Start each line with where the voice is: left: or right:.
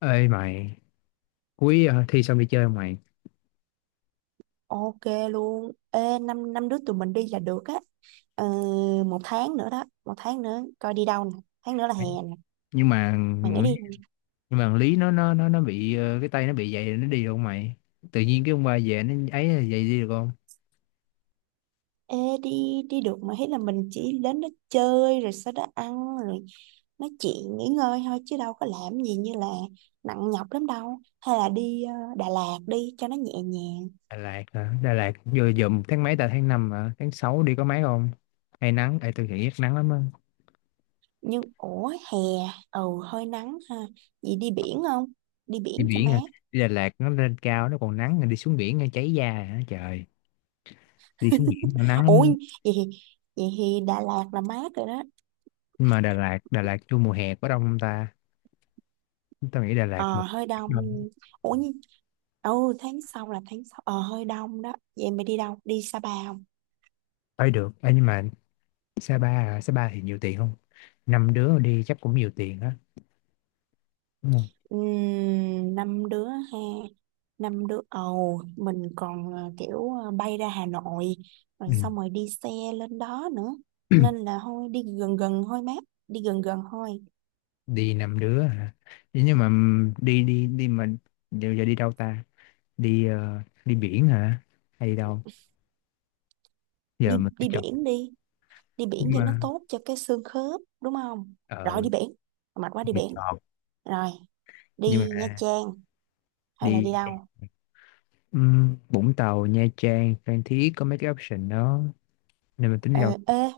left: Ê mày, cuối thi xong đi chơi không mày?
right: Ok luôn. Ê, năm năm đứa tụi mình đi là được á. Ờ, một tháng nữa đó, một tháng nữa coi đi đâu nè. Tháng nữa là hè nè.
left: Nhưng mà
right: Mày nghĩ đi,
left: nhưng mà thằng Lý nó bị cái tay nó bị vậy, nó đi được không mày? Tự nhiên cái ông ba về nó ấy là vậy đi được không?
right: ê, đi đi được mà hết là mình chỉ đến đó chơi rồi sau đó ăn rồi nói chuyện nghỉ ngơi thôi chứ đâu có làm gì như là nặng nhọc lắm đâu. Hay là đi Đà Lạt đi cho nó nhẹ nhàng.
left: Đà Lạt hả? Đà Lạt vừa dùm tháng mấy ta, tháng năm hả? Tháng 6 đi có mấy không? Hay nắng, ê tôi nghĩ rất nắng lắm á.
right: Nhưng ủa hè, ừ hơi nắng ha. Vậy đi biển không? Đi
left: Đi
right: biển cho
left: biển hả?
right: mát.
left: Đi Đà Lạt nó lên cao nó còn nắng, rồi đi xuống biển nó cháy da hả? Trời, đi xuống biển nó nắng lắm
right: Ủa
left: á.
right: vậy thì- vậy thì Đà Lạt là mát rồi đó.
left: Nhưng mà Đà Lạt, Đà Lạt vô mùa hè có đông không ta? Tôi nghĩ Đà Lạt
right: Ờ,
left: một,
right: hơi
left: hè
right: đông.
left: đông.
right: Ủa nhưng... Ừ, tháng sau là tháng sau. Ờ, hơi đông đó. Vậy em mày đi đâu? Đi Sapa không?
left: Ấy được. Ê, nhưng mà Sa Pa à, Sa Pa thì nhiều tiền không? Năm đứa đi chắc cũng nhiều tiền á, đúng không?
right: Năm đứa ha. Năm đứa. Ồ, mình còn kiểu bay ra Hà Nội. Rồi xong rồi đi xe lên đó nữa.
left: Ừ.
right: Nên là thôi, đi gần gần thôi mát. Đi gần gần thôi.
left: Đi năm đứa hả? Thế nhưng mà đi đi đi mà giờ đi đâu ta? Đi đi biển hả? Hay đi đâu? Giờ mình phải chọn.
right: Đi. Đi biển
left: Nhưng
right: cho nó
left: mà
right: tốt cho cái xương khớp. Đúng không? Rồi
left: ờ,
right: đi biển. Mệt quá đi
left: đi
right: biển.
left: chọn.
right: Rồi,
left: Nhưng
right: đi Nha
left: mà
right: Trang. Hay là
left: đi
right: đi đâu?
left: Vũng Tàu, Nha Trang, Phan Thiết, có mấy cái option đó. Nên mình tính đi
right: Ờ,
left: đâu?
right: ê,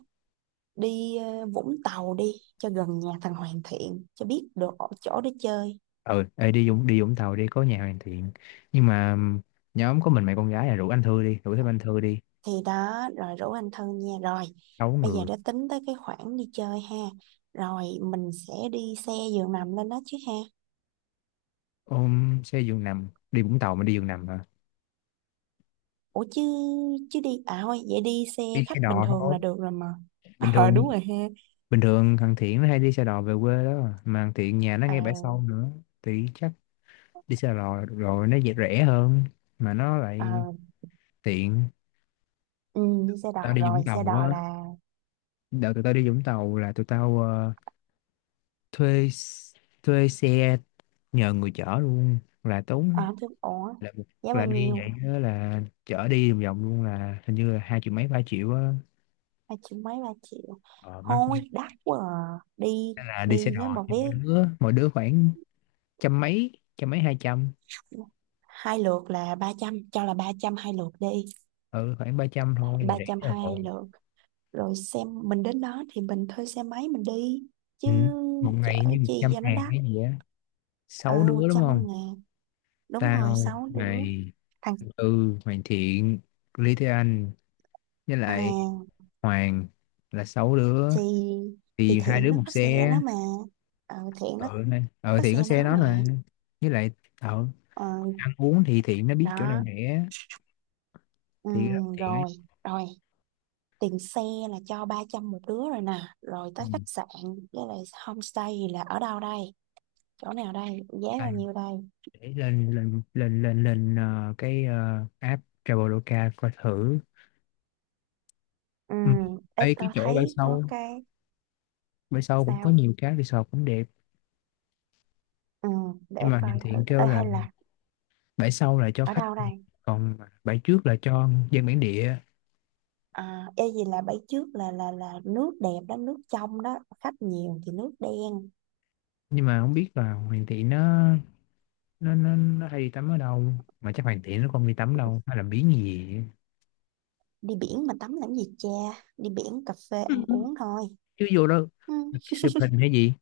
right: đi Vũng Tàu đi cho gần nhà thằng Hoàn Thiện cho biết được ở chỗ để chơi.
left: Ờ ê, đi Vũng, đi Vũng Tàu đi, có nhà Hoàn Thiện. Nhưng mà nhóm có mình mấy con gái là rủ anh Thư đi, rủ thêm anh Thư đi.
right: Thì đó rồi rủ anh thân nha. Rồi
left: Sáu
right: bây giờ
left: người.
right: đã tính tới cái khoản đi chơi ha, rồi mình sẽ đi xe giường nằm lên đó chứ ha.
left: Ôm xe giường nằm đi Vũng Tàu mà đi giường nằm hả?
right: Ủa chứ chứ đi, à thôi vậy đi xe
left: Đi
right: khách
left: xe
right: bình
left: đò
right: thường
left: thôi,
right: là được rồi mà.
left: bình
right: Ờ đúng
left: thường.
right: rồi ha.
left: Bình thường thằng Thiện nó hay đi xe đò về quê đó mà. Mà thằng Thiện nhà nó ngay bãi
right: à,
left: sau nữa, thì chắc đi xe đò rồi nó dễ, rẻ hơn, mà nó lại
right: à,
left: tiện.
right: ừ, đi xe
left: Tao
right: đò
left: đi
right: rồi,
left: Vũng
right: xe
left: Tàu
right: đò
left: á,
right: là
left: đợt tụi tao đi Vũng Tàu là tụi tao thuê s- thuê xe nhờ người chở luôn là tốn,
right: à thứ. Ủa
left: là
right: giá bao
left: là đi
right: nhiêu?
left: vậy đó, là chở đi vòng vòng luôn, là hình như là hai triệu mấy ba triệu á.
right: Ba triệu mấy, ba triệu
left: Ờ mắc.
right: thôi đắt quá à. Đi,
left: Nên là đi xe
right: đi nếu
left: đò
right: mà
left: thì
right: vé
left: mỗi đứa, mỗi đứa khoảng trăm mấy, trăm mấy hai trăm.
right: hai lượt là 300, cho là 300 hai lượt đi.
left: Ừ, khoảng ba trăm thôi là
right: Ba trăm
left: rẻ rồi.
right: hai lượt. Rồi xem mình đến đó thì mình thuê xe máy mình đi chứ
left: Ừ, một
right: chở
left: ngày như một
right: chi
left: trăm
right: cho nó
left: ngàn
right: đắt.
left: cái gì á.
right: Ờ
left: Sáu
right: một
left: đứa đúng không?
right: trăm ngàn Đúng rồi,
left: Tao,
right: sáu đứa,
left: mày,
right: thằng,
left: Tư, mày Thiện, Lý, Thế Anh, với lại
right: à,
left: Hoàng, là sáu đứa,
right: thì thì
left: thì hai
right: Thiện
left: đứa
right: nó
left: một
right: có xe
left: xe.
right: đó mà. Ờ Thiện nó
left: Ừ, này, ờ
right: có
left: Thiện
right: xe
left: có
right: đó
left: xe đó
right: mà.
left: mà. Với lại ờ,
right: Ờ
left: ăn uống thì Thiện nó biết chỗ nào
right: đó.
left: rẻ,
right: Ừ,
left: thì Thiện ấy.
right: rồi rồi tiền xe là cho 300 một đứa rồi nè, rồi
left: Ừ.
right: tới khách sạn với lại homestay là ở đâu đây, chỗ nào đây, giá bao nhiêu đây?
left: Để lên lên lên lên lên cái app Traveloka coi thử.
right: Ừ,
left: Ừ.
right: ê
left: Ê, cái
right: tao
left: chỗ bãi
right: thấy có
left: sau,
right: cái.
left: bãi sau cũng có
right: Sao?
left: nhiều cái resort cũng đẹp.
right: Ừ
left: Nhưng
right: để
left: mà điều
right: coi thử.
left: thiện kêu
right: Ê
left: là
right: hay là
left: bãi sau là cho
right: ở
left: khách,
right: đâu đây?
left: còn bãi trước là cho dân bản địa.
right: À, ê gì là bãi trước là nước đẹp đó, nước trong đó, khách nhiều thì nước đen.
left: Nhưng mà không biết là Hoàng Thị nó, nó hay đi tắm ở đâu, mà chắc Hoàng Thị nó không đi tắm đâu, hay là biến gì vậy?
right: Đi biển mà tắm làm gì cha, đi biển cà phê ăn uống thôi.
left: Chứ vô đó
right: Ừ.
left: chụp hình hay gì.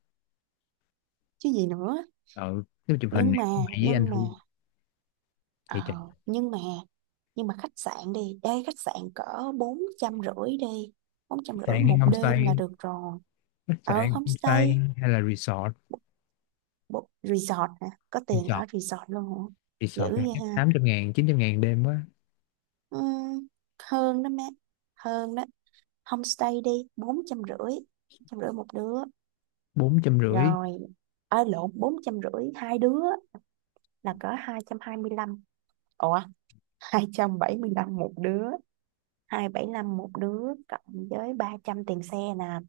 right: Chứ gì nữa.
left: Ờ, nếu chụp hình
right: nhưng
left: thì
right: mà
left: có mày với anh
right: nhưng mà
left: thôi.
right: ờ,
left: Thì chạy.
right: nhưng mà nhưng mà khách sạn đi, ê khách sạn cỡ 450 đi, bốn trăm rưỡi
left: Sạn
right: một đêm là
left: homestay,
right: được rồi.
left: khách
right: Ở
left: sạn homestay
right: homestay,
left: hay là resort?
right: bộ resort nè, có tiền
left: Resort,
right: ở resort luôn hả? Dữ
left: resort cái
right: vậy
left: hát
right: ha.
left: 800 ngàn 900 ngàn đêm quá.
right: Ừm, hơn đó má, hơn đó. Homestay đi, bốn trăm rưỡi, trăm rưỡi một đứa.
left: Bốn trăm rưỡi.
right: Rồi ở lộn, bốn trăm rưỡi hai đứa là cỡ 225. Ủa, 275 một đứa, hai bảy lăm một đứa. Cộng với ba trăm tiền xe nè,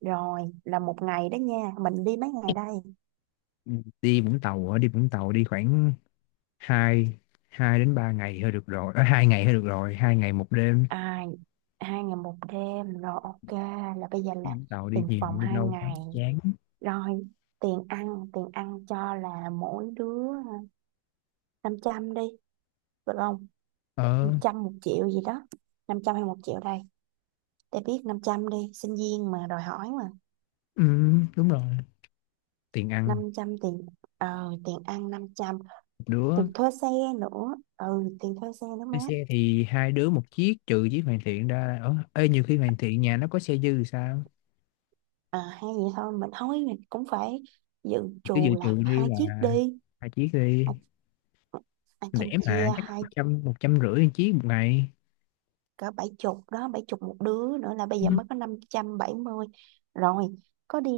right: rồi là một ngày đó nha. Mình đi mấy ngày đây?
left: Ừ. Đi Vũng Tàu ở, đi Vũng Tàu đi khoảng hai, hai đến ba ngày thôi được rồi, ở hai ngày thôi được rồi, hai ngày một đêm.
right: À, hai ngày một đêm rồi ok. Là bây giờ
left: Ừ,
right: là
left: Tàu đi
right: tiền
left: nhiều,
right: phòng
left: đi
right: hai
left: lâu quá
right: ngày,
left: chán.
right: rồi tiền ăn, tiền ăn cho là mỗi đứa 500 đi, được không? Năm
left: Ờ,
right: trăm, một triệu gì đó, năm trăm hay một triệu đây? Để biết, 500 đi, sinh viên mà đòi hỏi mà.
left: ừ, đúng rồi. Tiền ăn
right: Năm trăm tiền, tiền ăn năm trăm.
left: một đứa.
right: Tiền thuê xe nữa, ừ tiền thuê xe nữa má.
left: Cái xe thì hai đứa một chiếc, trừ chiếc hoàn thiện ra. Nhiều khi hoàn thiện nhà nó có xe dư thì sao.
right: À, hay vậy, thôi mình cũng phải dự
left: Cứ dự
right: trù
left: trù
right: là
left: đi
right: hai
left: là
right: chiếc đi.
left: hai chiếc đi,
right: Hai, hai trăm
left: rẻ mà,
right: chia
left: chắc một
right: hai
left: trăm, một trăm rưỡi chiếc một ngày.
right: cỡ bảy chục đó, bảy chục một đứa nữa là bây
left: Ừ.
right: giờ mới có 570. Rồi có đi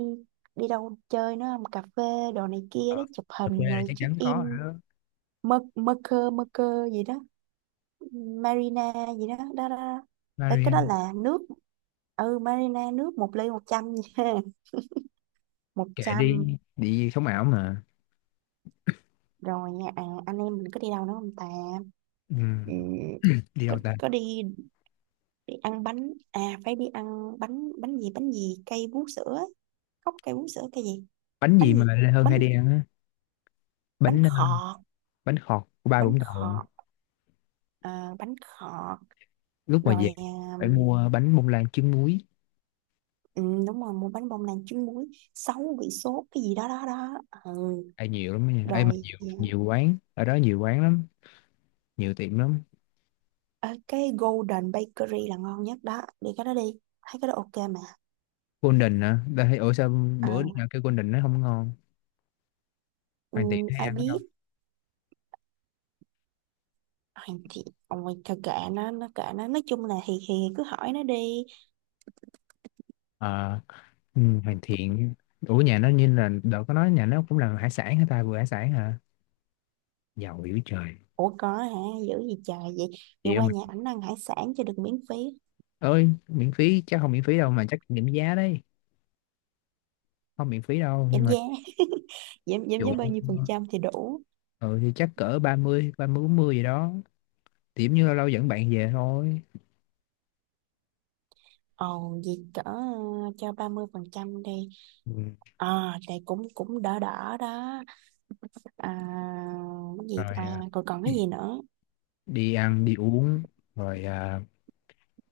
right: đi đâu chơi nữa không, cà phê đồ này kia đó,
left: Ờ,
right: chụp
left: ở quê
right: hình
left: là
right: rồi
left: chắc chắn
right: check
left: có
right: in.
left: rồi đó.
right: Mơ mơ cơ, mơ cơ gì đó, Marina gì đó đó, đó, đó. Đấy, cái đó
left: Marian,
right: là nước, ừ Marina nước một ly 100 nha. Một
left: kệ
right: trăm.
left: đi, đi sống ảo mà.
right: Rồi à, anh em mình có đi đâu nữa không ta?
left: Ừ,
right: Ừ,
left: đi đâu ta?
right: có đi, đi ăn bánh. À phải đi ăn bánh, bánh gì, bánh gì cây vú sữa á, cốc cây vú sữa cây gì,
left: Bánh gì
right: bánh
left: mà
right: gì,
left: Lê Hơn
right: bánh
left: hay đi ăn á?
right: bánh
left: Bánh
right: khọt.
left: bánh khọt của ba
right: Bánh
left: Vũng Tàu à.
right: khọt à, bánh khọt.
left: Lúc mà
right: Rồi
left: về
right: à,
left: phải mua bánh bông lan trứng muối.
right: ừ, đúng rồi, mua bánh bông lan trứng muối sáu vị sốt cái gì đó đó đó. Ừ.
left: Ai nhiều lắm đó nha, ai mà
right: Rồi
left: nhiều, nhiều quán ở đó, nhiều quán lắm, nhiều tiệm lắm.
right: à, cái Golden Bakery là ngon nhất đó, đi cái đó đi, thấy cái đó ok mà.
left: Golden à, ta thấy ủa sao
right: À,
left: bữa đứa nào kêu Golden nó không ngon.
right: ừ,
left: Hoàn Thiện hay
right: ai
left: ăn ở đâu?
right: biết. Ai thì ôi, thôi kệ nó kệ nó, nói chung là thì cứ hỏi nó đi.
left: Ờ, ừ, Hoàn Thiện. Ủa nhà nó như là đợt có nói nhà nó cũng làm hải sản hả ta, vừa hải sản hả? Giàu dữ trời.
right: Ủa có hả? Dữ gì trời vậy. Vậy
left: Vậy
right: qua
left: mà
right: nhà ảnh ăn hải sản cho được miễn phí.
left: ơi, miễn phí chắc không miễn phí đâu mà, chắc kiểm giá đấy. Không miễn phí đâu nhưng
right: Giảm
left: mà
right: giá. giảm giảm
left: dụ.
right: giá bao nhiêu phần trăm thì đủ?
left: Ừ, thì chắc cỡ ba, ba mươi, ba mươi bốn mươi gì đó. Điểm như lâu lâu dẫn bạn về thôi.
right: Ồ vậy cỡ cho 30% đi.
left: Ừ.
right: Ờ thì cũng cũng đỡ đỡ đó. À, cái gì
left: Rồi
right: ta,
left: à,
right: còn còn cái gì nữa?
left: đi ăn đi uống. Rồi à,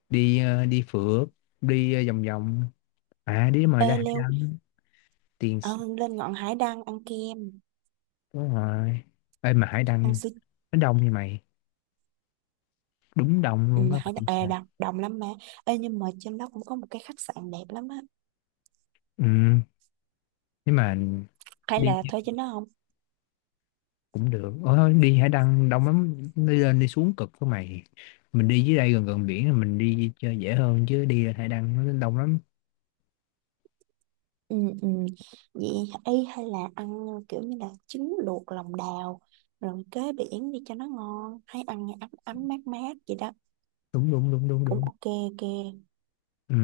left: đi à, đi phượt, đi à, vòng vòng, à đi mà ra
right: Ê
left: hải
right: leo,
left: đăng. tiền
right: ờ,
left: s-
right: lên ngọn hải đăng ăn kem,
left: đúng rồi. Ê, mà hải
right: ăn
left: đăng
right: sữa.
left: nó đông như mày, đúng đông
right: Ừ,
left: luôn á, mà đi xa.
right: đồng, đồng lắm mà. Ê nhưng mà trên đó cũng có một cái khách sạn đẹp lắm á,
left: Ừ, nhưng mà
right: hay
left: đi
right: là thuê trên đó không?
left: cũng được. Ờ, đi Hải Đăng đông lắm, đi lên đi xuống cực của mày. Mình đi dưới đây gần gần biển là mình đi chơi dễ hơn, chứ đi lên Hải Đăng nó đông lắm.
right: Ừ, ừ. Vậy hay là ăn kiểu như là trứng luộc lòng đào rồi kế biển đi cho nó ngon, hay ăn ấm ấm mát mát vậy đó.
left: Đúng đúng đúng đúng
right: Cũng
left: đúng.
right: ok ok.
left: Ừ.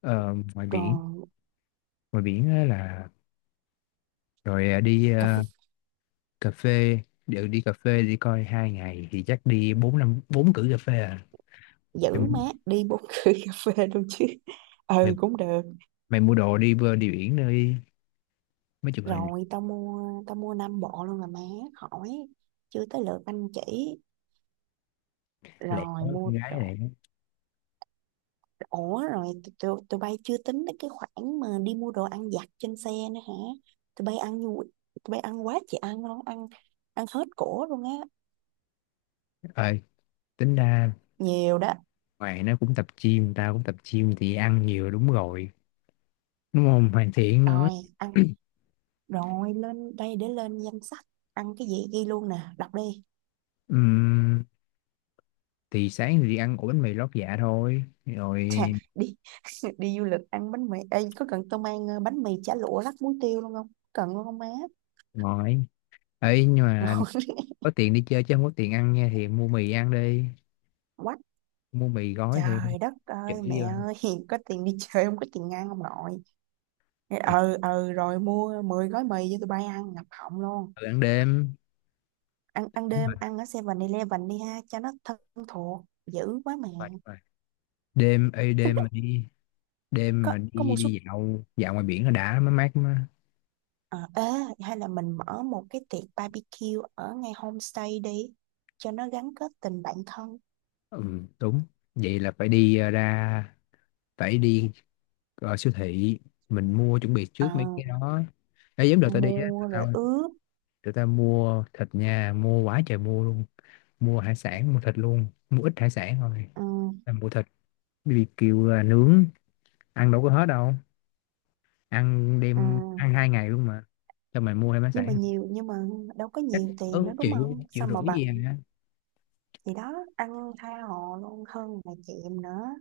left: Ờ, ngoài biển,
right: Rồi
left: ngoài biển á là, rồi à, đi
right: cà phê.
left: à, cà phê, Đều đi cà phê đi, coi hai ngày thì chắc đi bốn năm, bốn cử cà phê à. mày,
right: Giữ mát, đi bốn cây cà phê luôn chứ.
left: mày,
right: Ừ cũng được.
left: mày mua đồ đi bơi đi biển nơi, mấy chụp hình.
right: Rồi tao mua năm bộ luôn là má, khỏi, chưa tới lượt anh chỉ,
left: Lẹ đó,
right: rồi mua.
left: con gái lẹ.
right: Ủa rồi tụi bay chưa tính đến cái khoản mà đi mua đồ ăn vặt trên xe nữa hả? Tụi bay tụi bay ăn quá chị ăn luôn, ăn ăn hết cổ luôn á,
left: Ờ tính ra,
right: nhiều đó.
left: ngoài nó cũng tập gym, tao cũng tập gym thì ăn nhiều, đúng rồi, đúng không? Hoàn thiện nữa.
right: Rồi, ăn, rồi lên đây để lên danh sách, ăn cái gì ghi luôn nè, đọc đi.
left: Ừm, thì sáng thì đi ăn ổ bánh mì lót dạ thôi
right: Chà,
left: rồi
right: đi đi du lịch ăn bánh mì. Ê, có cần tôi mang bánh mì chả lụa rắc muối tiêu luôn không? Cần luôn không má?
left: ngồi. Ấy nhưng mà
right: Ngon.
left: có tiền đi chơi chứ không có tiền ăn nha, thì mua mì ăn đi,
right: Quá
left: mua mì gói thì
right: trời đất
left: chữ
right: ơi, mẹ
left: đi ăn,
right: ơi. Có tiền đi chơi không có tiền ăn không nội.
left: thì
right: Ừ ừ, rồi mua 10 gói mì cho tụi bay ăn ngập họng luôn.
left: tự ăn đêm.
right: Ăn ăn
left: Đúng
right: đêm,
left: rồi,
right: ăn ở 7-Eleven đi ha, cho nó thân thuộc dữ quá mẹ.
left: đúng rồi, đúng rồi. Đêm ấy, đêm mà đi, đêm
right: có
left: mà
right: có
left: đi
right: mua súp,
left: đi dạo dạo ngoài biển nó đã mới mát mà.
right: à, ê, hay là mình mở một cái tiệc barbecue ở ngay homestay đi cho nó gắn kết tình bạn thân.
left: Ừ, đúng. Vậy là phải đi ra, phải đi siêu thị, mình mua chuẩn bị
right: Ờ,
left: trước mấy cái đó. Ê, giống đợt tao đi á,
right: mua rồi
left: tao,
right: ướp.
left: tụi ta mua thịt nha, mua quá trời mua luôn, mua hải sản, mua thịt luôn, mua ít hải sản thôi,
right: Ừ,
left: là mua thịt. BBQ là nướng, ăn đâu có hết đâu, ăn
right: ừ.
left: đêm ăn hai ngày luôn mà. Cho mày mua thêm hải
right: Nhưng mà
left: sản.
right: nhiều, nhưng mà đâu có
left: Chắc
right: nhiều
left: cỡ
right: tiền nữa đúng
left: triệu,
right: không,
left: triệu
right: sao mà
left: rưỡi gì
right: bằng.
left: à.
right: Thì đó, ăn tha hồ luôn hơn là chịu nữa.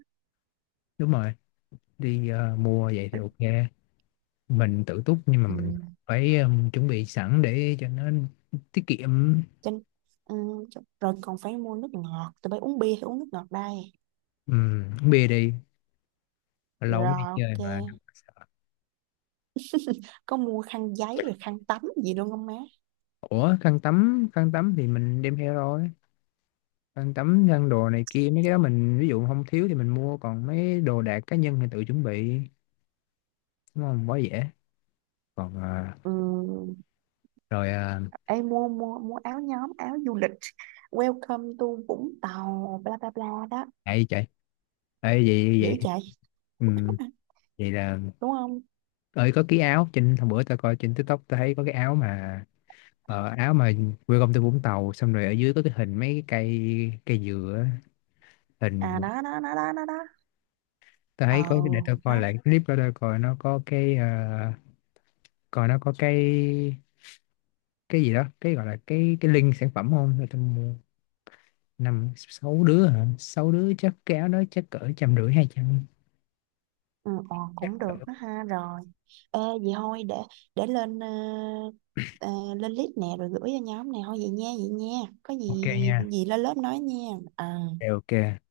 left: Đúng rồi, đi mua vậy thì ok, mình tự túc, nhưng mà
right: Ừ.
left: mình phải chuẩn bị sẵn để cho nó tiết kiệm.
right: Cho, nên, ừ, rồi còn phải mua nước ngọt, tụi bay uống bia hay uống nước ngọt đây?
left: Uống bia đi, lâu mới
right: Rồi
left: đi chơi
right: ok.
left: mà.
right: Có mua khăn giấy rồi khăn tắm gì luôn không má?
left: Ủa khăn tắm, khăn tắm thì mình đem theo rồi. Khăn tắm, khăn đồ này kia mấy cái đó mình ví dụ không thiếu thì mình mua, còn mấy đồ đạc cá nhân thì tự chuẩn bị, đúng không, quá dễ. Còn à,
right: Ừ,
left: rồi à,
right: ê mua mua mua áo nhóm, áo du lịch welcome to Vũng Tàu bla bla bla đó,
left: ấy chạy, ấy vậy
right: dữ
left: vậy.
right: chạy,
left: Ừ, vậy là
right: đúng không?
left: ơi có cái áo, trên hôm bữa tao coi trên TikTok tao thấy có cái áo mà áo mà quê công ty Vũng Tàu, xong rồi ở dưới có cái hình mấy cái cây, cây dừa á,
right: À
left: hình.
right: đó đó đó đó đó đó.
left: Tao
right: Ờ
left: thấy có cái- để tao coi
right: đó.
left: lại cái clip đó, tao coi nó có cái coi nó có cái gì đó, cái gọi là cái link sản phẩm không, để tao mua. Năm sáu đứa hả, sáu đứa chắc kéo đó chắc cỡ trăm rưỡi hai trăm,
right: Ừ,
left: chắc
right: cũng
left: cỡ.
right: được đó ha. Rồi ê vậy thôi, để lên ờ, lên list nè rồi gửi cho nhóm, này thôi vậy nha vậy nha. Có
left: Ok
right: gì
left: nha.
right: gì lên lớp nói nha. Ờ.
left: Ok, ok.